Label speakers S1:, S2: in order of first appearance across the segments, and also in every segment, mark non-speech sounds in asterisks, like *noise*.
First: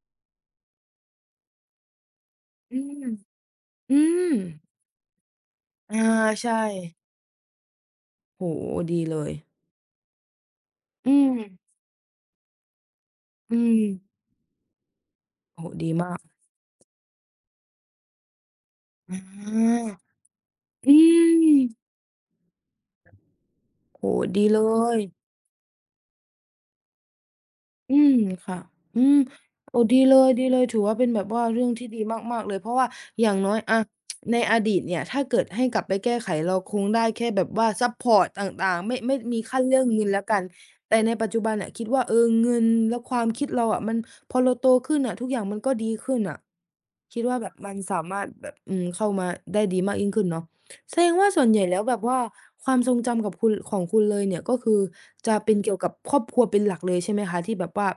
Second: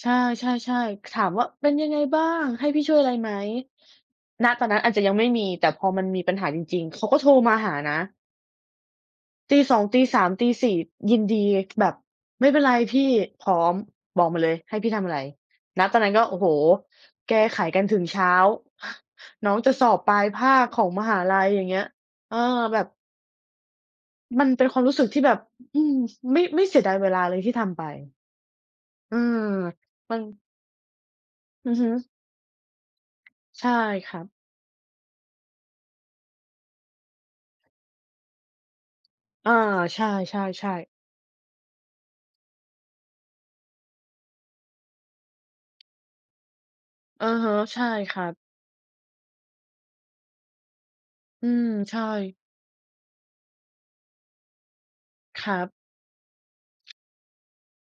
S1: ใช่ ๆ ๆ ถามว่า "เป็นยังไงบ้าง? ให้
S2: อื
S1: พี่ช่วย
S2: อ
S1: อะไรไหม?"
S2: อือ
S1: ณ ตอนนั้นอาจจะยังไม่มี แต่พอ
S2: เออ
S1: มันมีปัญห
S2: ใช
S1: าจริง ๆ
S2: ่
S1: เขาก็โทรมาหานะ
S2: โอ้โฮ ดีเลย
S1: ตี 2 ตี 3 ตี 4
S2: อื
S1: ยินดี
S2: อ
S1: แบบ "ไม่เป็นไร พี่พ
S2: อ
S1: ร้
S2: ื
S1: อม
S2: ม
S1: บอกมาเลยให้พี่ทำอะไร"
S2: โอ้โฮ
S1: ณ
S2: ดี
S1: ตอน
S2: ม
S1: นั
S2: า
S1: ้น
S2: ก
S1: ก็ โอ้โฮ แกขายกันถึงเช้า *chuckles*
S2: อา
S1: น้องจะสอบปลายภาคขอ
S2: อ
S1: ง
S2: ื
S1: มหาลัย อย่างเง
S2: ม
S1: ี้ย เออ แบบ
S2: โอ้โฮ ด
S1: ม
S2: ี
S1: ัน
S2: เล
S1: เป็นความรู้
S2: ย
S1: สึก ที่แบบ อ อืม ไม่ ไม่เสียดายเวลาเลยที่ทำไป
S2: อืม ค่ะ อื
S1: เอ
S2: ม
S1: อ
S2: โอ้ ดีเ
S1: ม
S2: ล
S1: ัน
S2: ย ดีเลย ถือว่า เป็นแบบว่าเรื่
S1: อ
S2: อ
S1: ื
S2: ง
S1: อ
S2: ท
S1: ฮ
S2: ี่
S1: ึ
S2: ดีมาก ๆ เลย เพราะว่าอย่างน้อย
S1: ใช่
S2: อะ
S1: ครับ
S2: *tsk* ในอดีตเนี่ย ถ้าเกิดให้กลับไปแก้ไขเราคงได้แค่แบบว่าซัปพอร์ตต่าง ๆ ไม่ ไม่ มี
S1: อ
S2: ค
S1: า
S2: ั่น เรื่อง
S1: ใ
S2: เ
S1: ช
S2: งินแล้วกัน
S1: ่ ๆ ๆ
S2: แต่ในปัจจุบันน่ะคิดว่า เออ เงินและความคิดเราอะมัน พอเราโตขึ้นอะทุกอย่างมันก็ดีขึ้นน่ะ คิด
S1: อื
S2: ว่า
S1: อ
S2: แ
S1: ฮ
S2: บ
S1: ึ
S2: บมัน
S1: ใช่
S2: สาม
S1: ค
S2: า
S1: ร
S2: ร
S1: ั
S2: ถ
S1: บ
S2: แบบ อืม เข้ามาได้ดีมากยิ่งขึ้นเนาะ แสดงว่า ส่
S1: อ
S2: ว
S1: ื
S2: นใหญ่
S1: ม
S2: แล้วแ
S1: ใ
S2: บ
S1: ช
S2: บ
S1: ่
S2: ว่าความทรงจำกับคุณ ของคุณเลยเนี่ย ก็คือจะ
S1: ค
S2: เป็
S1: รั
S2: นเก
S1: บ
S2: ี่ยวกับครอบครัวเป็นหลักเลยใช่ไหมคะ ที่แบบว่า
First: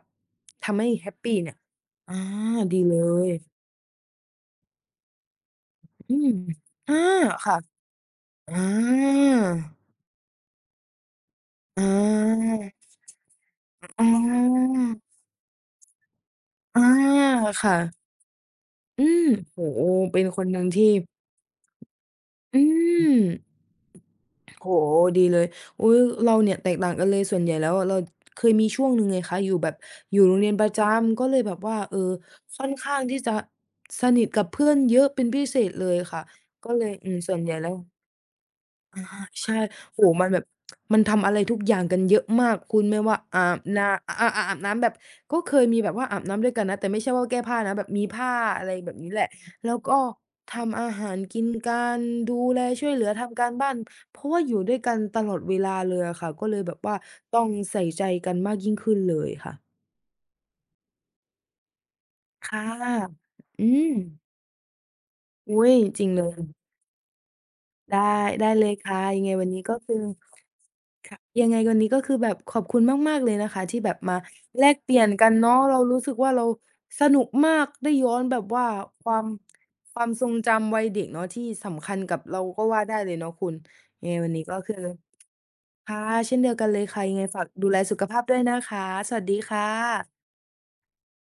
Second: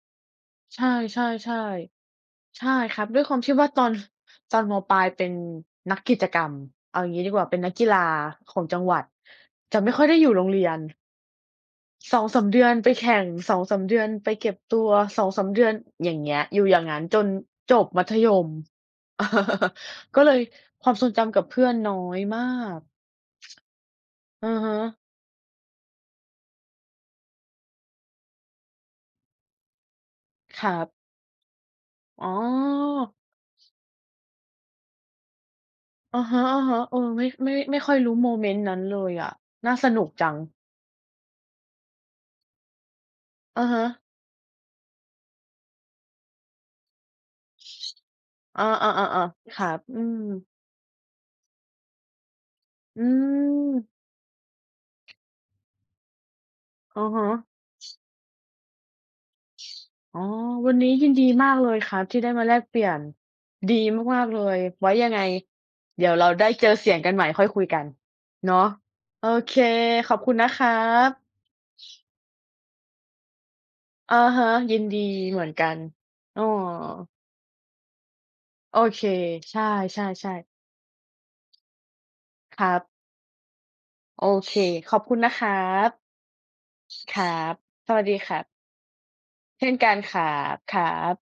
S2: ทำ
S1: ใช
S2: ให้แฮป
S1: ่
S2: ปี
S1: ๆ
S2: เนี่ย อา
S1: ๆ ใช่
S2: ดีเล
S1: ครับ ด้วยความ
S2: ย
S1: ที่ว่าตอน *chuckles* ตอน ม.ปลาย เป็นนัก
S2: อ
S1: ก
S2: อื
S1: ิจ
S2: อ
S1: กรรม
S2: อ
S1: เอ
S2: า
S1: าอย่างงี้ดีกว่า
S2: ค
S1: เ
S2: ่
S1: ป
S2: ะ
S1: ็นนักกีฬา
S2: อ
S1: ข
S2: า
S1: องจังหวัด จะไม่ค่อยได้อยู่โรงเรียน
S2: อ
S1: 2-3 เดือ
S2: า
S1: นไปแข่ง 2-3
S2: อ
S1: เดื
S2: อ
S1: อนไปเก็บตัว
S2: า
S1: 2-3 เดือน อย่างเงี้ย อยู่อย
S2: อ
S1: ่
S2: า
S1: างงั้นจน
S2: ค่
S1: จ
S2: ะ
S1: บมัธยม
S2: อือ โอ้
S1: *chuckles*
S2: โฮ เป
S1: ก
S2: ็
S1: ็
S2: น
S1: เล
S2: ค
S1: ย
S2: นหนึ่งที
S1: ค
S2: ่
S1: วามทรงจำกับเพื่อนน้อยมา
S2: อื
S1: ก
S2: ม
S1: อือ
S2: โอ
S1: ฮ
S2: ้โฮ
S1: ึ
S2: ดีเลย อุ๊ย เราเนี่ยแตกต่างกันเลย ส่วนใหญ่แล้วอะ เราเคยมีช่วงหนึ่งไงคะ อยู่แบบอยู่โรงเรียน
S1: ค
S2: ปร
S1: ร
S2: ะ
S1: ั
S2: จ
S1: บ
S2: ำ ก็เลยแบบว่า เออ
S1: อ๋อ
S2: ค่อนข้างที่จะสนิทกับเพื่อนเยอะเป็นพิเศษเลย
S1: อ
S2: ค่
S1: ื
S2: ะ
S1: อฮึ
S2: ก็เล
S1: ๆ
S2: ย
S1: เออ
S2: อืม
S1: ไม่
S2: ส่วนใ
S1: ไ
S2: ห
S1: ม่
S2: ญ่แล้
S1: ไม่
S2: ว
S1: ค่อยรู้โมเมนต์นั้นเล
S2: อะ
S1: ย
S2: ฮ
S1: อ
S2: ะ
S1: ะ
S2: ใช่
S1: น่าส
S2: โ
S1: น
S2: อ
S1: ุ
S2: ้
S1: ก
S2: โฮ
S1: จ
S2: มั
S1: ั
S2: น
S1: ง
S2: แบบ *tsk* มันทำอะไรทุกอย่างกันเยอะมาก คุณ ไม่ว่าอา
S1: อ
S2: บ
S1: ะฮ
S2: นา
S1: ะ
S2: อะ อะ อะ อาบน้ำแบบ ก็เคยมีแบบว่าอาบน้ำด้วยกันนะ แต่ไม่ใช่ว่าแก้ผ้านะ แบบมีผ้า
S1: อ
S2: อะ
S1: า
S2: ไรแบบนี้แหละ
S1: ๆ ๆ ๆ คร
S2: แ
S1: ั
S2: ล้ว
S1: บ
S2: ก็
S1: อืม
S2: ทำอาหารกินกัน ดูแล ช่วยเห
S1: อ
S2: ล
S1: ื
S2: ือ ทำการบ้าน
S1: ม
S2: เพราะว่าอยู่ด้วยกันตลอดเวลาเลยอะค่ะ ก็เลยแบบว่า
S1: อือฮึ
S2: ต้องใส่ใจกันมากยิ่งขึ้นเลยค่ะ
S1: อ๋อ วันนี้ยินดี มากเลยครับที่ได้มา
S2: ค
S1: แล
S2: ่ะ
S1: กเปลี่ยน
S2: อื
S1: ดี
S2: ม
S1: มาก ๆ เลย ไว้ ยังไง
S2: อุ๊ย
S1: เ
S2: จ
S1: ด
S2: ร
S1: ี
S2: ิ
S1: ๋
S2: ง
S1: ยว
S2: เล
S1: เราได้
S2: ย
S1: เจอเสียงกันใหม่ค่อยคุยกัน
S2: ได้ ได้
S1: เน
S2: เ
S1: า
S2: ล
S1: ะ
S2: ยค่ะ ยั
S1: โ
S2: ง
S1: อ
S2: ไงวัน
S1: เค
S2: นี้ก็คือ
S1: ขอบคุณนะครั
S2: ค
S1: บ
S2: ่ะ ยังไงวันนี้ก็คือแบบขอบคุณมาก ๆ เลยนะคะที่แบบม
S1: อ
S2: า
S1: ือฮึ
S2: แล
S1: ยิ
S2: ก
S1: น
S2: เป
S1: ด
S2: ลี
S1: ี
S2: ่ยนกัน
S1: เหม
S2: เน
S1: ื
S2: า
S1: อน
S2: ะ
S1: กั
S2: เรา
S1: น
S2: รู้สึกว่า
S1: อ
S2: เ
S1: ้
S2: รา
S1: อ
S2: สนุกมาก ได้ย้อนแบบว่า
S1: โอเค
S2: ความ
S1: ใช
S2: ความทร
S1: ่
S2: ง
S1: ๆ ๆ
S2: จำวัยเด็กเนาะ ที่สำคัญกับเรา
S1: ค
S2: ก็
S1: รั
S2: ว่า
S1: บ
S2: ได้เลยเนาะคุณ ยังไง
S1: โอ
S2: วันนี้
S1: เค
S2: ก็คือ
S1: ขอบคุณนะครั
S2: ค
S1: บ
S2: ่ะ เช่นเดียวกันเลยค่ะ
S1: ค
S2: ยังไ
S1: ร
S2: ง
S1: ั
S2: ฝาก
S1: บ
S2: ดูแล
S1: ส
S2: สุ
S1: วัส
S2: ข
S1: ดี
S2: ภาพ
S1: ค
S2: ด้
S1: รั
S2: วย
S1: บ
S2: นะคะ สวัสดีค่
S1: เช่นกัน
S2: ะ
S1: ครับ ครับ